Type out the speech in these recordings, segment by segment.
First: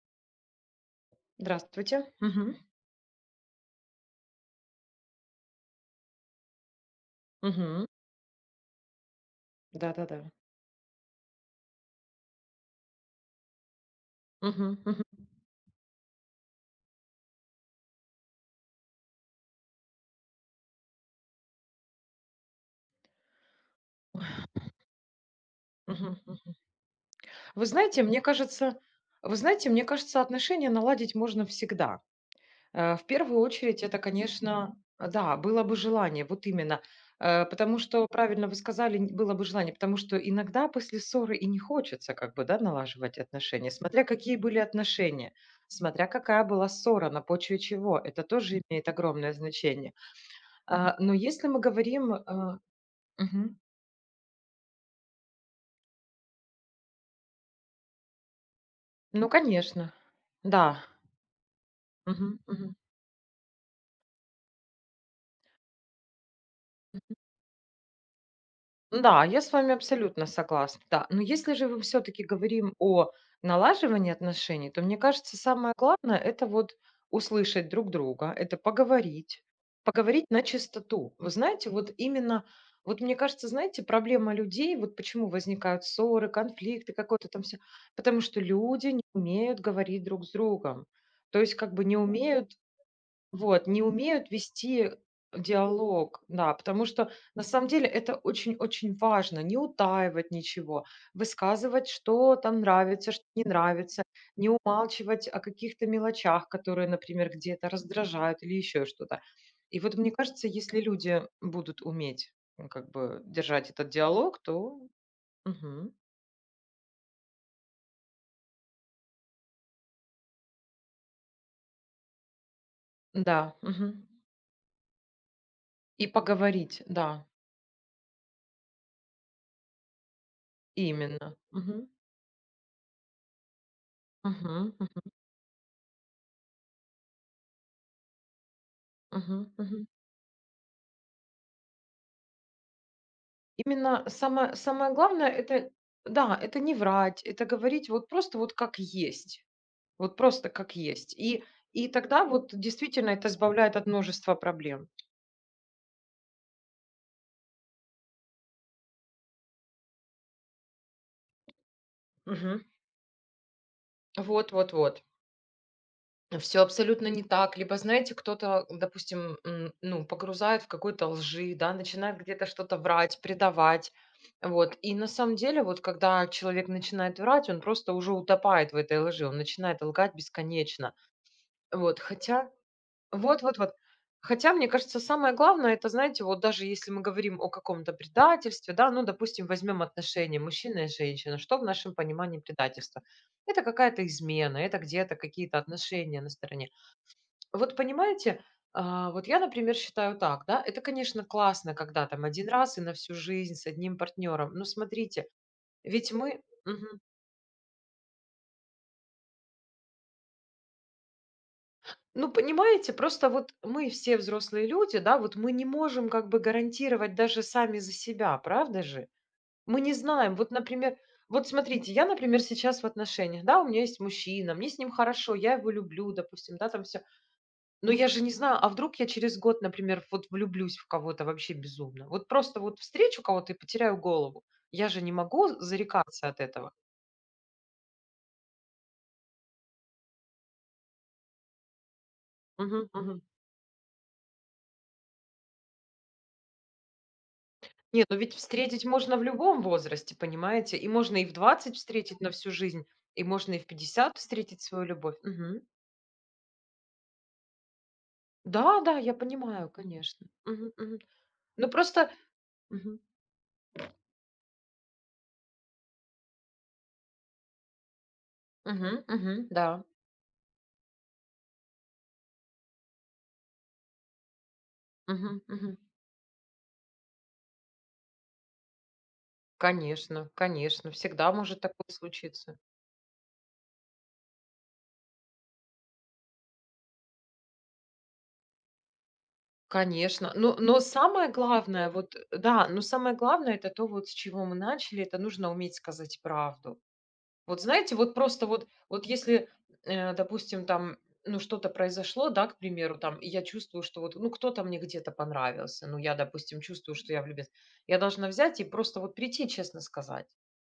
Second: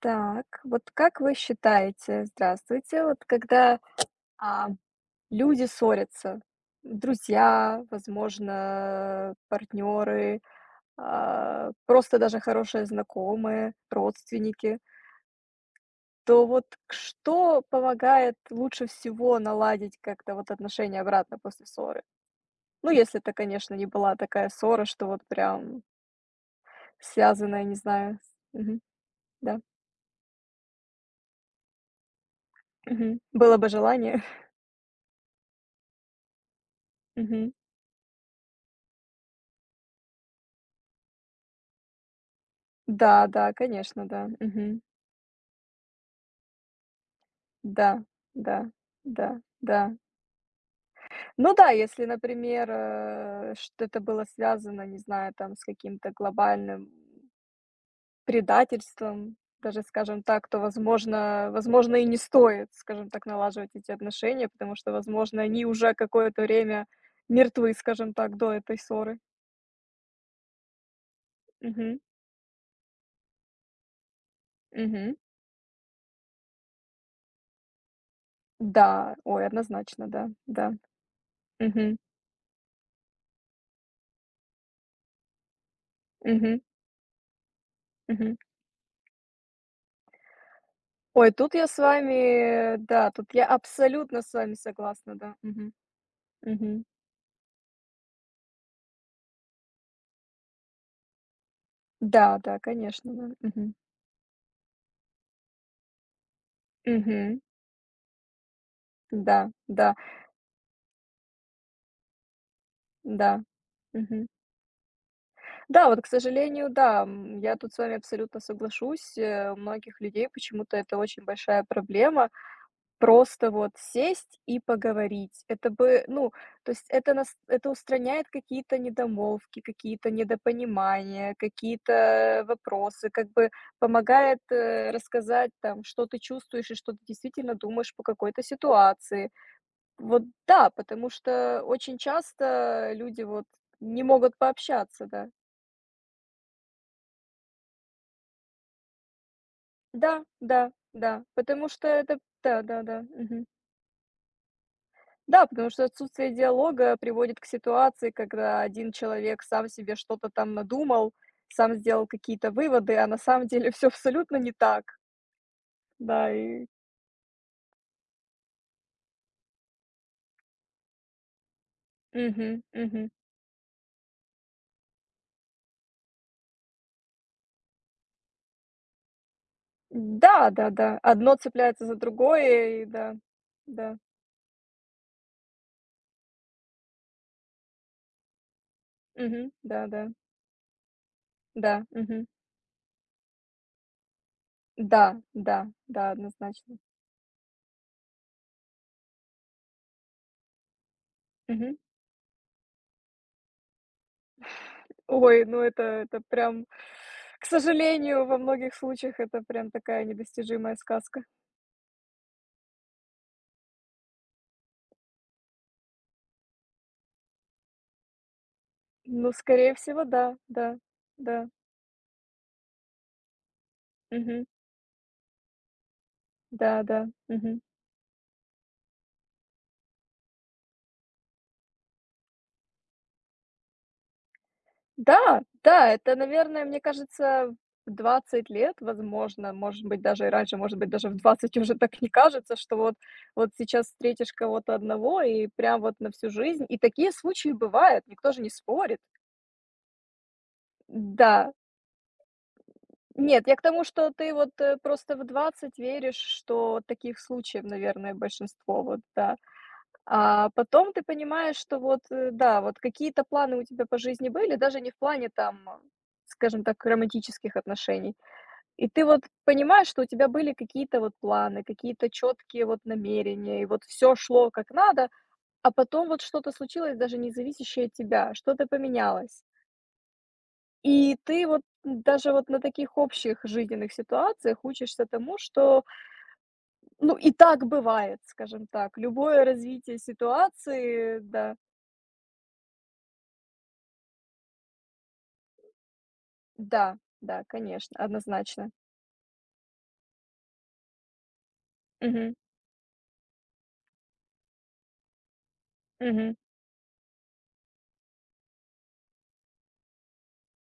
Так, вот как вы Здравствуйте. считаете, Мгм. здравствуйте, вот когда, а, люди ссорятся, друзья, Мгм. возможно, Да-да-да. партнеры, просто даже хорошие знакомые, Мгм. родственники, Мгм. то вот что помогает лучше всего наладить как-то вот отношения обратно после ссоры? Ну, если это, конечно, не была такая ссора, что вот прям Мгм. Мгм. связанная, Вы не знаете, знаю, мне с кажется вы да, знаете, мне кажется, отношения наладить можно всегда. В первую было бы очередь это, желание. конечно, да, было бы желание, вот именно. Потому что, правильно вы сказали, н было бы желание, потому что иногда после ссоры и не хочется как бы, да, налаживать Да, да, отношения, смотря конечно, да. какие были Мгм. отношения, смотря какая была ссора, на почве чего. Да, Это да, тоже имеет да, огромное да. значение. А, но если Ну мы да, если, говорим, например, мгм. что-то было связано, не знаю, там, с каким-то глобальным Ну, предательством, даже, конечно. скажем так, то, Да. возможно, и не Мгм, стоит, мгм. скажем так, налаживать эти отношения, потому что, возможно, они уже какое-то время мертвы, скажем так, до этой ссоры. Да, я с вами абсолютно согласна. Да. Но если же мы Мгм. все-таки говорим о налаживании отношений, то мне Мгм. кажется, самое главное это вот услышать друг друга, это Да, поговорить, ой, однозначно, поговорить да, на да. чистоту. Вы знаете, вот Мгм. именно, вот мне кажется, знаете, проблема людей, вот почему возникают ссоры, Мгм. конфликты, какой-то там все, потому Мгм. что люди не умеют говорить друг с другом. Ой, То есть тут я как с бы не умеют. вами, да, тут я Вот, не абсолютно умеют с вами вести согласна, да. Мгм. диалог, да, Мгм. потому что на самом деле это очень-очень важно, не утаивать ничего, высказывать, что Да, да, там нравится, конечно, что да. не Мгм. нравится, не умалчивать о каких-то мелочах, которые, например, Мгм. где-то раздражают или еще что-то. Да, И да, вот мне кажется, если люди будут уметь как бы да. держать этот Мгм. диалог, то Да, мгм. вот, к сожалению, да, я тут с вами абсолютно соглашусь. У многих людей почему-то это очень большая проблема. Просто Да, вот мгм. сесть и поговорить. Это бы, И ну, то поговорить, есть это да, нас это устраняет какие-то недомолвки, какие-то недопонимания, именно. Мгм. какие-то вопросы, как бы помогает, Мгм. Мгм. рассказать там, что ты чувствуешь и что ты действительно думаешь по какой-то ситуации. Мгм. Мгм. Вот да, потому что очень часто люди вот не Именно могут самое самое пообщаться, да. главное- это да, это не врать, это говорить вот просто вот как есть. Вот Да, просто да, как есть. да, И потому и что это тогда вот да-да-да, действительно это мгм. избавляет от множества проблем. Да, потому что отсутствие диалога приводит к ситуации, когда один человек сам себе что-то там надумал, сам сделал какие-то Мгм. выводы, а на самом деле все абсолютно Вот не вот так. вот. Да, Все и абсолютно не так. Либо, знаете, кто-то, допустим, ну, погрузает в какой-то лжи, да, начинает где-то мгм, что-то мгм. врать, предавать. Вот. И на самом деле, вот когда человек начинает врать, он просто уже утопает в этой лжи, он начинает лгать бесконечно. Да-да-да, одно цепляется за Вот. Хотя другое, и да, вот вот вот. да. Хотя, мне кажется, самое главное, это, знаете, вот даже если мы говорим о каком-то предательстве, да, ну, допустим, Мгм. возьмем Да-да. отношения мужчина и женщина, что в Да, нашем да, мгм. понимании предательства? Это какая-то измена, это где-то Да, какие-то да, да, отношения на стороне. однозначно. Вот понимаете, вот я, например, считаю так, да, это, конечно, классно, Мгм. когда там один раз и на всю жизнь с одним партнером, но смотрите, Ой, ну это ведь это мы... прям, Мгм. к сожалению, во многих случаях это прям такая недостижимая сказка. Ну, понимаете, просто вот мы все взрослые люди, да, вот мы не можем как бы гарантировать даже сами за себя, правда же? Ну, скорее Мы не всего, знаем. да, Вот, да, например, вот да, смотрите, я, например, сейчас в отношениях, да, у меня есть мгм, мужчина, мне с ним хорошо, я его люблю, допустим, да, да, там все. да, мгм. Но я же не знаю, а вдруг я через год, например, вот влюблюсь в кого-то вообще безумно. Вот просто вот встречу кого-то и потеряю голову. Я же не Да, могу да, это, зарекаться от наверное, этого. мне кажется, в 20 лет, возможно, может быть, даже и раньше, может быть, даже в 20 уже так не кажется, что вот, вот сейчас встретишь кого-то одного и прям вот на всю жизнь. И такие случаи Нет, бывают, но никто ведь же не встретить спорит. можно в любом возрасте, понимаете? И можно и в Да. 20 встретить на всю жизнь, и Нет, можно я и к в тому, что 50 ты вот встретить свою любовь. просто в Мгм. 20 веришь, что таких случаев, наверное, Да, большинство, да, вот, я да. понимаю, конечно. А Мгм, потом мгм. ты понимаешь, Ну что вот, просто да, вот мгм, какие-то планы у тебя по жизни были, даже не в плане там, скажем так, романтических отношений. И мгм, ты вот мгм, да. понимаешь, что у тебя были какие-то вот планы, какие-то четкие вот намерения, и вот все шло как надо, Мгм, а мгм. потом вот что-то случилось, даже не зависящее от тебя, что-то поменялось. Конечно, конечно, И всегда ты может вот такое даже вот случиться. на таких общих жизненных ситуациях учишься тому, что, ну, и так бывает, скажем так. Любое развитие Конечно. Но ситуации, самое да. главное, вот, да, но самое главное— это то, вот с чего мы начали, это нужно уметь сказать правду. Да, да, Вот знаете, конечно, вот просто вот, однозначно. вот если, допустим, там, ну, что-то произошло, Мгм, да, к примеру, там, и я чувствую, что вот, ну, кто-то мне где-то понравился, ну, я, мгм. допустим, чувствую, что я влюбилась, я должна взять и просто вот прийти и честно сказать.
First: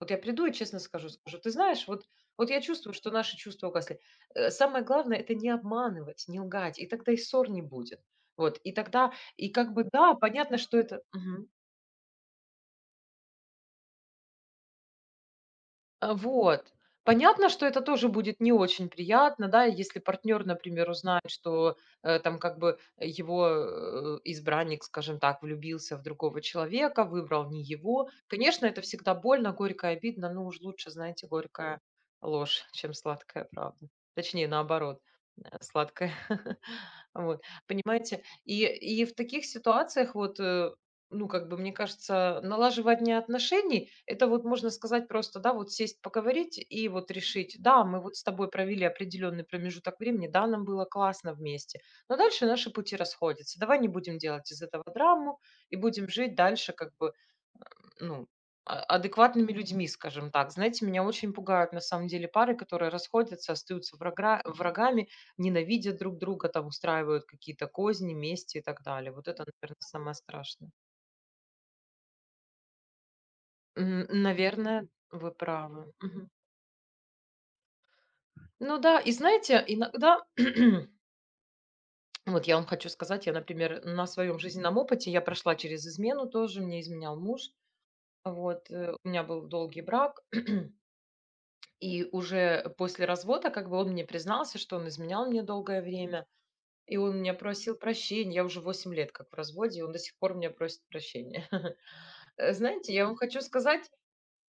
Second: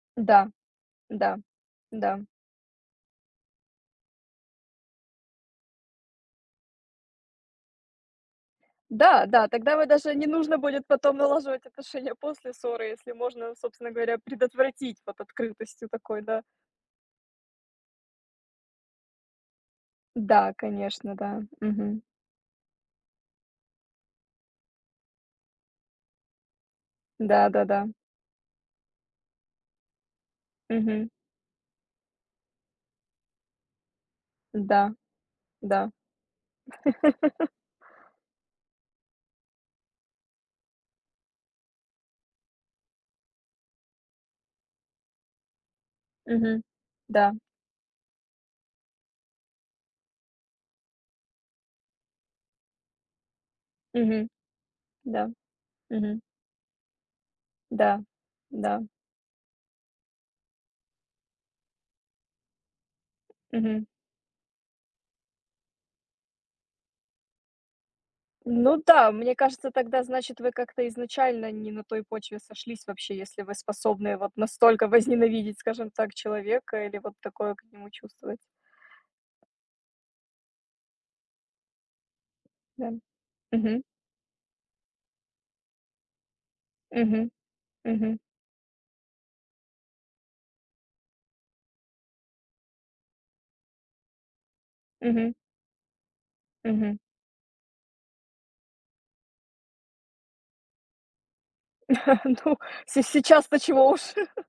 Вот я приду Да, и честно скажу, да, скажу, ты знаешь, вот, да. вот я чувствую, что наши чувства угасли. Самое главное— это не обманывать, не лгать, и тогда и ссор не будет. Вот, и тогда, Да, да, и как тогда бы, вы да, даже не понятно, нужно что будет это... потом Мгм. налаживать отношения после ссоры, если можно, собственно говоря, предотвратить вот открытостью А, такой, да. вот. Понятно, что это тоже будет не очень приятно, да, если партнер, Да, например, конечно, узнает, да. что Мгм. Там как бы его избранник, скажем так, влюбился в другого человека, выбрал не Да-да-да. его. Конечно, это всегда больно, горько, и обидно, но уж лучше, Мгм. знаете, горькая ложь, чем сладкая правда. Точнее, Да, наоборот, да. сладкая. Вот, понимаете? И в таких ситуациях вот ну, как бы, мне кажется, налаживание отношений— это вот, можно сказать, просто, да, вот сесть, поговорить Мгм. и вот Да. решить: да, мы вот с тобой провели определенный промежуток времени, да, нам было классно вместе, но дальше наши пути расходятся. Давай не будем Мгм. делать из этого Да. драму и будем Мгм. жить дальше как бы, Да. ну, Да. Адекватными людьми, скажем так. Знаете, меня очень пугают на самом деле пары, которые расходятся, Мгм. остаются врагами, ненавидят друг друга, там устраивают какие-то козни, мести и так Ну далее. да, Вот мне это, кажется, наверное, тогда, самое значит, вы страшное. как-то изначально не на той почве сошлись вообще, если вы способны вот Наверное, настолько вы возненавидеть, скажем правы. так, Мгм. человека или вот такое к нему чувствовать. Ну да, и знаете, иногда вот я вам хочу Да. сказать, я, Мгм. например, на своем жизненном опыте, я прошла через измену тоже, мне изменял Мгм. муж, Мгм. вот, у меня был долгий брак, и уже после развода, как бы, он мне признался, что он изменял Мгм. мне долгое время, и Мгм. он меня просил прощения, я уже 8 лет как в разводе, и он до сих пор меня просит прощения. Ну, знаете, се я вам хочу сейчас-то сказать, чего уж.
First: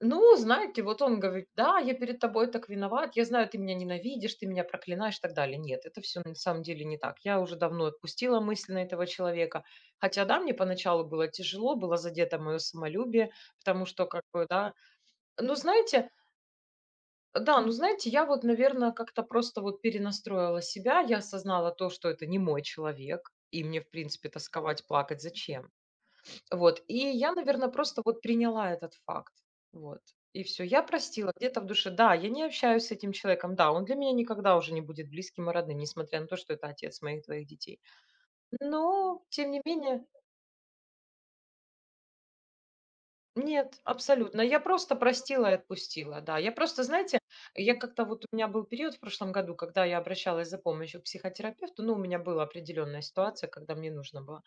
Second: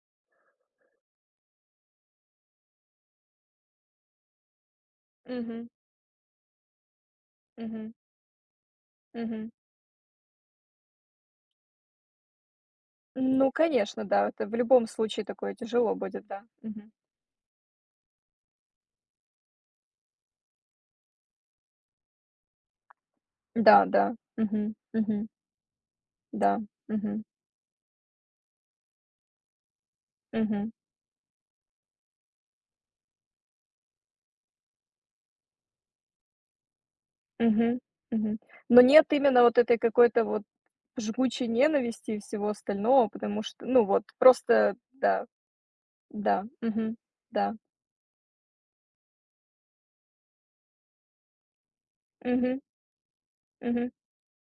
ну, знаете, вот он говорит: "Да, я перед тобой так виноват, я знаю, ты меня ненавидишь, ты меня проклинаешь", и так далее. Мгм. Нет, это все на самом деле не так. Я уже давно Мгм. отпустила мысленно этого Мгм. человека. Хотя, да, мне поначалу было тяжело, было задето моё самолюбие, Ну, потому конечно, что как да, бы, это в да. любом случае Ну, такое тяжело знаете, будет, да. Мгм. да, ну, знаете, я вот, наверное, как-то просто вот перенастроила себя. Я осознала то, что это не мой человек, и мне, Да, в да. принципе, Мгм. тосковать, плакать Мгм. зачем? Да. Вот, и Мгм. я, наверное, просто вот приняла этот факт. Вот, и все, Мгм. я простила где-то в душе. Да, я не общаюсь с этим человеком. Да, он для меня никогда уже не будет близким и родным, несмотря на то, что это отец моих 2 детей. Мгм. Мгм. Но нет Но, именно тем вот не этой менее какой-то вот жгучей ненависти и всего остального, потому что, нет, ну вот, абсолютно. Я просто просто да, простила и отпустила, да. да, Я просто, мгм, знаете, да, я как-то вот у меня был период в прошлом году, когда я обращалась за помощью к психотерапевту. Ну, у меня была мгм, определенная ситуация, когда мне мгм, нужно было.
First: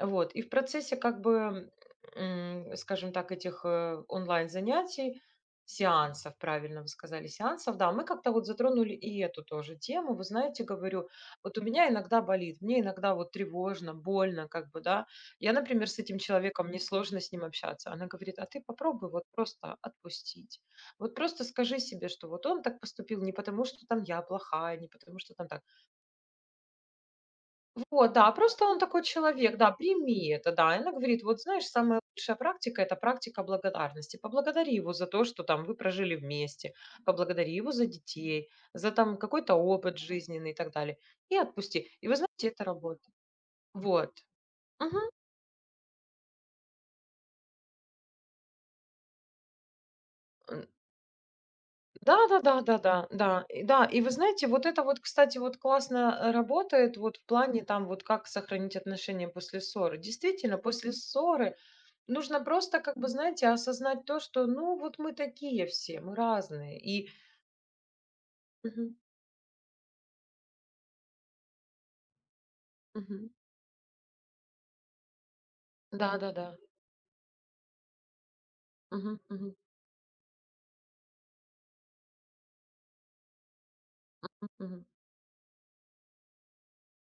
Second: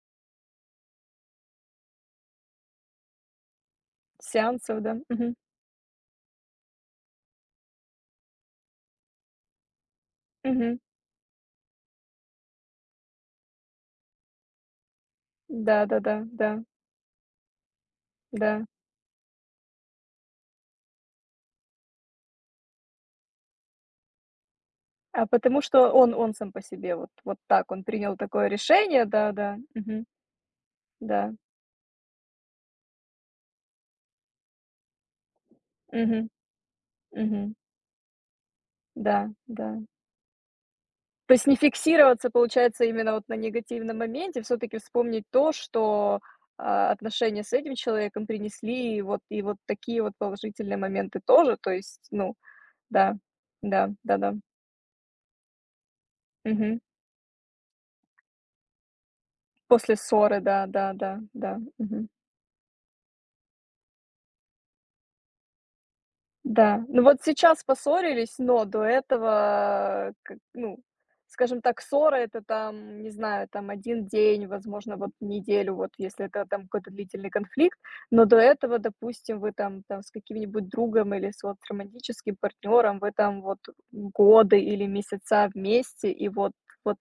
Вот. И в процессе как бы, скажем так, этих сеансов, да, онлайн-занятий, мгм, сеансов, правильно вы сказали, сеансов, да, мы как-то вот затронули и эту тоже тему. Вы знаете, мгм, говорю, вот у меня иногда болит, мне иногда вот тревожно, больно, как бы, да. Я, например, с да-да-да, этим да, да, человеком, мне сложно с ним общаться. Она говорит, а да, ты да. попробуй вот просто отпустить. Вот просто скажи себе, что вот он так поступил не потому, что там я плохая, не потому, А что там так. потому что он сам по себе вот вот так, он Вот, принял да, такое просто он такой решение, человек, да-да, да, мгм, прими это, да. И она говорит, да, вот знаешь, самая лучшая практика— это практика благодарности. Поблагодари его за то, что там вы прожили мгм, вместе, поблагодари мгм, его за детей, за там да, какой-то да. опыт жизненный и так далее. То И есть не отпусти. И вы фиксироваться, знаете, это получается, работает. именно вот на негативном Вот. моменте, все таки Мгм. вспомнить то, что, отношения с этим человеком принесли, и вот такие вот положительные моменты тоже. То есть, ну Да-да-да-да-да, да, да, да, да, да, да, и да, да, и вы да-да. знаете, вот это вот, кстати, вот классно, Мгм. работает вот в плане там вот как сохранить отношения после После ссоры. ссоры, Действительно, да, после да, да, ссоры да. Мгм. нужно просто как бы, знаете, осознать то, что ну вот мы такие все, мы разные. Да, ну И вот сейчас поссорились, но до мгм. этого, как, ну, скажем так, ссора — это там, не Мгм. знаю, там один день, возможно, вот неделю, вот если это Да-да-да. там какой-то длительный конфликт. Но до этого, Мгм, допустим, вы мгм, там с каким-нибудь другом или с вот романтическим партнером, вы там вот годы мгм, или месяца вместе, и вот вот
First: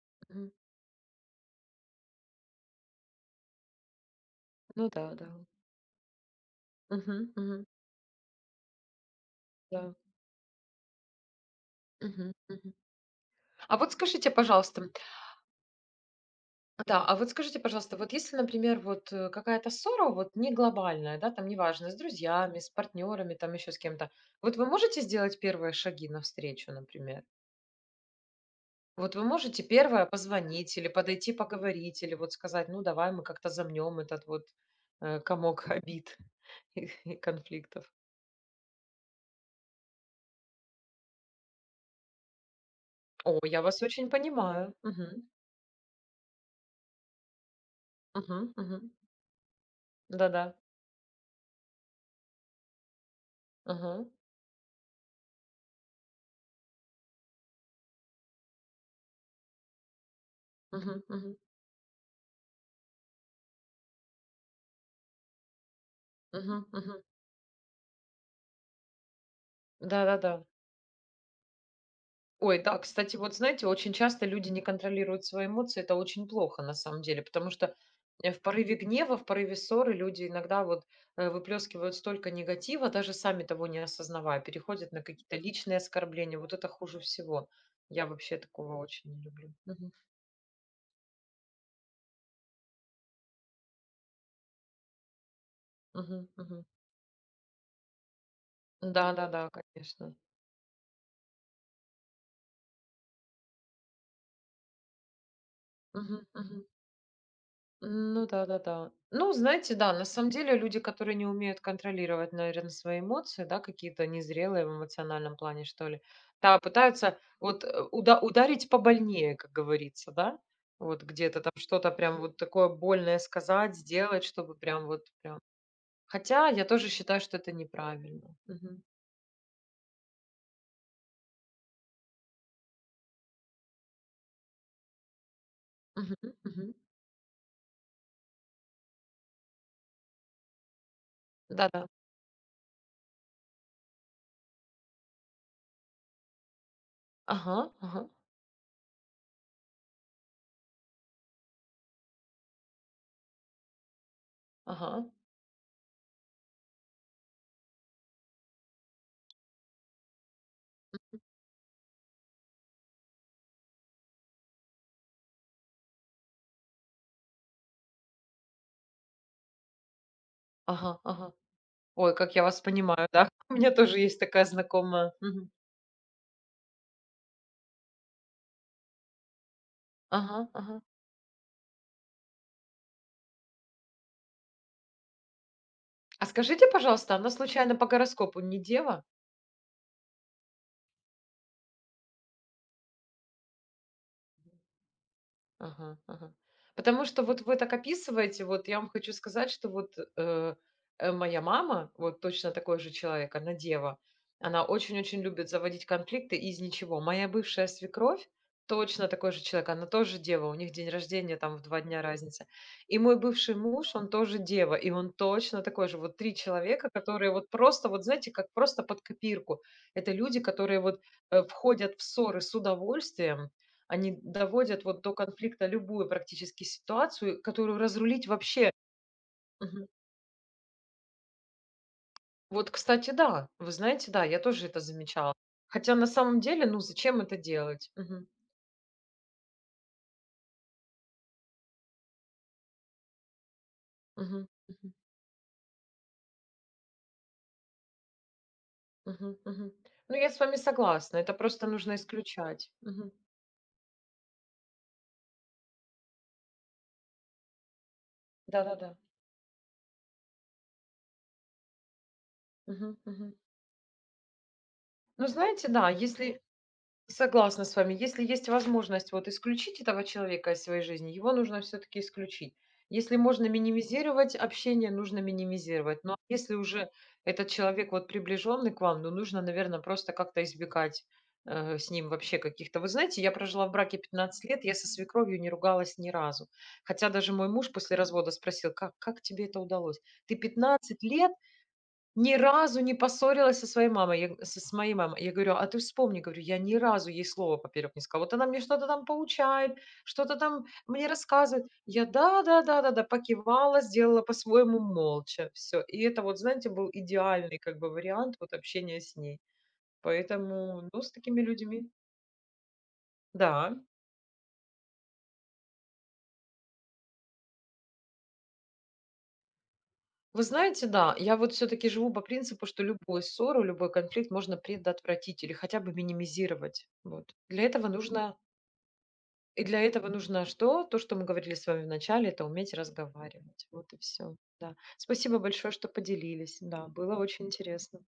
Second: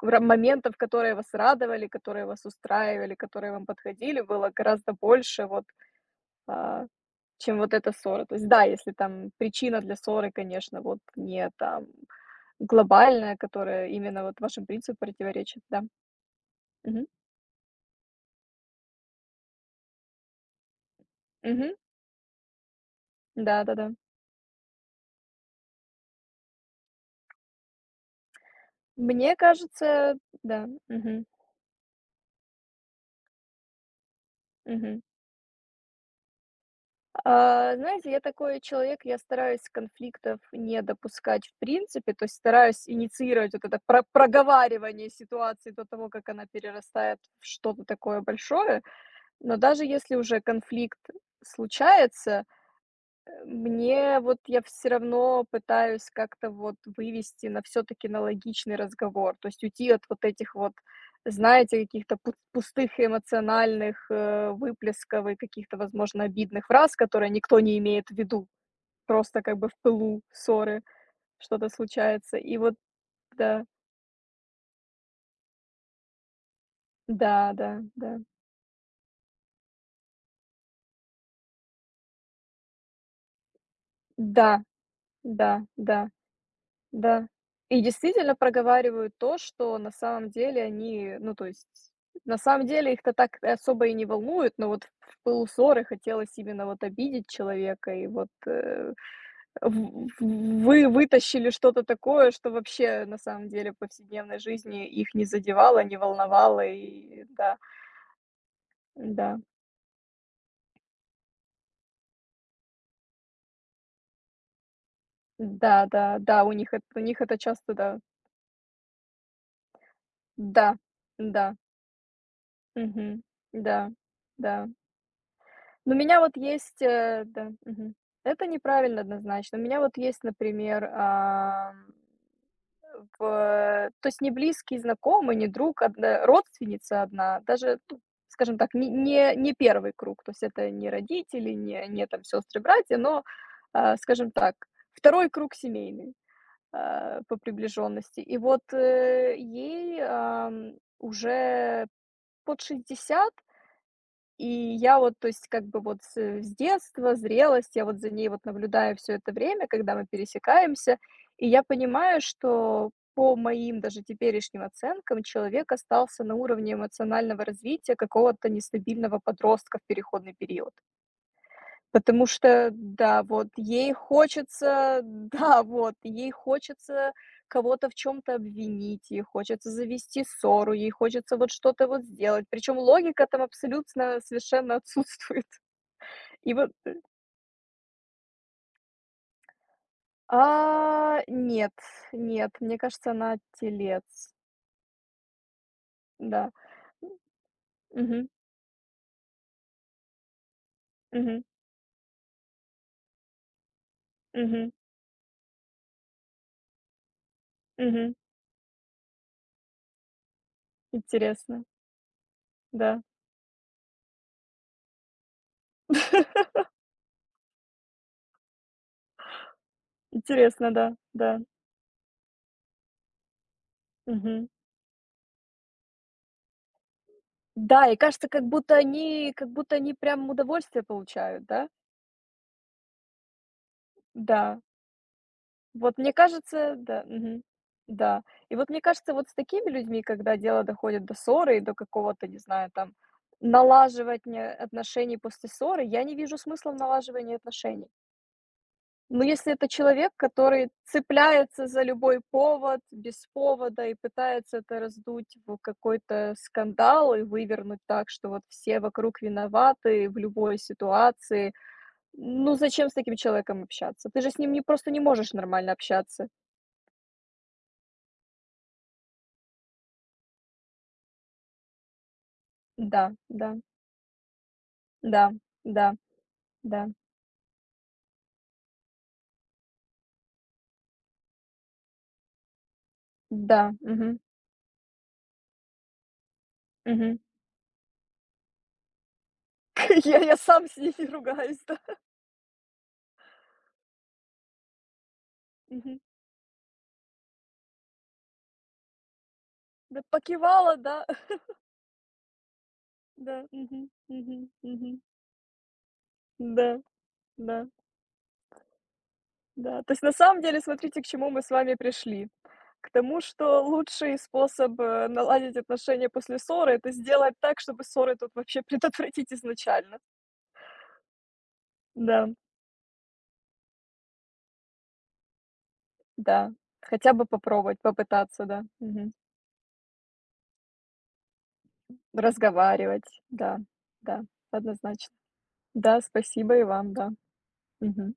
в ра мгм. моментов, которые вас радовали, которые вас устраивали, которые вам подходили, было Ну гораздо да, да. больше вот а, Мгм, чем мгм, вот эта ссора. То есть да, если там причина да. для ссоры, конечно, вот не там Мгм, мгм. глобальная, А которая вот именно скажите, вот вашим пожалуйста, принципам противоречит, да. Да, Мгм. а вот скажите, пожалуйста, вот если, например, вот какая-то ссора, вот не глобальная, да, там Мгм. неважно, с друзьями, с партнерами, там еще с Да-да-да. кем-то, вот вы можете сделать первые шаги навстречу, например? Вот вы Мне можете первое кажется, да. позвонить или Мгм. подойти поговорить, или вот сказать, ну давай мы как-то замнем этот вот Мгм. Комок обид и конфликтов. Знаете, я такой человек, я стараюсь конфликтов не допускать в принципе, то есть стараюсь О, инициировать я вот это вас очень понимаю. проговаривание Мгм. ситуации до того, как она перерастает в что-то такое Мгм. большое. Мгм. Но даже если уже Да-да. конфликт случается, Мгм. мне вот я все равно пытаюсь как-то вот вывести на все таки на логичный разговор, то есть уйти от вот этих вот, Мгм. Мгм. знаете, каких-то пу пустых эмоциональных, выплесков и каких-то, возможно, обидных Мгм. фраз, Мгм. которые никто не имеет в виду. Просто как бы в пылу Да-да-да. ссоры что-то случается. И Ой, вот да, кстати, вот да, знаете, очень часто люди не контролируют свои эмоции, это очень плохо на самом деле, потому да, что да, да, в порыве гнева, в порыве ссоры люди иногда вот выплескивают столько негатива, даже сами того не осознавая, да, переходят на какие-то да, личные да. оскорбления. Вот это хуже Да. всего. И Я действительно вообще такого очень проговаривают не то, люблю. что Мгм. на самом деле они, ну, то есть, на самом деле их-то так и особо и не волнует, но вот в пылу ссоры Мгм. хотелось Мгм. именно вот обидеть человека, и вот Да, да, да, в- конечно. Вы вытащили что-то такое, что вообще на самом деле в повседневной жизни их не задевало, не Мгм, мгм. волновало, и да, Ну да-да-да. Ну, да, знаете, да, на самом деле люди, которые не умеют контролировать, наверное, свои эмоции, да, какие-то незрелые в эмоциональном плане, да, что ли, да, да, да, у пытаются них это вот часто, да, ударить побольнее, как говорится, да, да, вот где-то там да, что-то прям вот такое больное мгм, сказать, да, сделать, чтобы да. прям вот прям. Ну, у меня вот Хотя я есть, тоже считаю, что это да, мгм. неправильно. Это Мгм. неправильно однозначно. У меня вот есть, например, в то есть не близкий знакомый, не друг, Мгм. одна Мгм. родственница одна, даже, ну, скажем так, не первый круг, то есть это не родители, Да-да. Не там сестры, братья, но, скажем так, второй круг семейный, по Ага, ага, приближенности. И вот, ей, уже под 60. И я ага, вот, то есть, как бы вот с, с детства, зрелость, я вот за ней вот наблюдаю все это время, когда мы пересекаемся, и я понимаю, что по моим даже теперешним оценкам человек остался на уровне эмоционального развития какого-то нестабильного подростка в переходный период. ага, ага. Ой, Потому как я вас что, понимаю, да, да. вот У меня ей тоже есть такая хочется, знакомая. Мгм. да, вот ей хочется кого-то в чем то обвинить, ей хочется завести Ага, ссору, ага. ей хочется вот что-то вот сделать. Причем логика там абсолютно совершенно отсутствует. А И скажите, вот, пожалуйста, она случайно по гороскопу не Дева? Нет, нет, мне кажется, она телец. Ага, ага. Да. Потому что вот вы так Мгм, описываете, вот я вам хочу сказать, что вот, моя мгм, мама, вот точно такой же человек, она дева, она мгм, очень-очень любит заводить конфликты из ничего. Моя бывшая мгм. свекровь точно такой же человек, она тоже дева, у них день рождения там в Интересно, 2 дня разница. И да. мой бывший муж, он тоже дева, и он точно такой же. Вот 3 человека, которые вот просто, вот знаете, как просто под копирку. Это люди, Интересно, которые да, вот, да. Входят в ссоры с удовольствием, они Мгм. доводят вот до конфликта любую практически ситуацию, которую Да, и разрулить кажется, вообще как будто мгм. они прям удовольствие получают, да? Вот, кстати, да. Вы знаете, да, я Да. тоже это замечала. Хотя Вот на мне самом деле, кажется, ну, да, зачем это мгм. делать? Да. Мгм. И вот мне кажется, вот с такими людьми, когда дело доходит до ссоры и до какого-то, не знаю, там, Мгм. налаживания Мгм. отношений после ссоры, я не вижу смысла в налаживании отношений. Ну, Мгм. если это Мгм. человек, Ну, я с вами который согласна. Это просто цепляется за нужно любой исключать. повод, Мгм. без повода и пытается это раздуть в какой-то скандал и вывернуть так, что вот все Да-да-да. вокруг виноваты в любой ситуации. Ну, зачем с Мгм. таким Мгм. человеком общаться? Ты же с ним не просто не Ну, можешь знаете, нормально да, общаться. если согласна с вами. Если есть возможность вот исключить этого человека из своей жизни, его нужно все-таки исключить. Да, Если можно да, минимизировать общение, нужно да, да, минимизировать. Но если да, уже этот человек вот приближенный к вам, ну нужно, наверное, просто как-то избегать с ним вообще каких-то. Вы знаете, я прожила в да, браке мгм, 15 лет, я со свекровью не ругалась ни разу. Хотя мгм. даже мой муж после развода спросил, как тебе это удалось? Ты я сам с 15 ними лет ругаюсь, да. ни разу не поссорилась со своей мамой, я г с моей мамой. Я говорю: "А ты Мгм. вспомни", говорю, "я ни разу ей слова поперек не сказала. Вот она мне что-то там поучает, Да что-то там покивала, мне да. рассказывает". Я: "Да-да-да-да-да". Да, Покивала, мгм, сделала мгм, по-своему мгм. молча. Все. И это вот, знаете, Да, был идеальный да. как бы вариант вот общения с ней. Да, то есть на самом деле, Поэтому, смотрите, ну, к с чему такими мы с вами людьми пришли. К тому, что да. лучший способ, наладить отношения после ссоры — это сделать так, чтобы ссоры тут вообще предотвратить изначально. Вы знаете, да, я вот все таки живу по Да, принципу, что любую ссору, любой конфликт можно предотвратить или хотя бы да. минимизировать. Хотя бы Вот. Для попробовать, этого нужно попытаться, да. Мгм. И для этого нужно что? То, что мы говорили с вами в начале, это уметь Разговаривать, да, разговаривать. Вот и да, все. Да. однозначно. Спасибо большое, что Да, поделились. спасибо и Да, вам, да. было очень интересно. Мгм.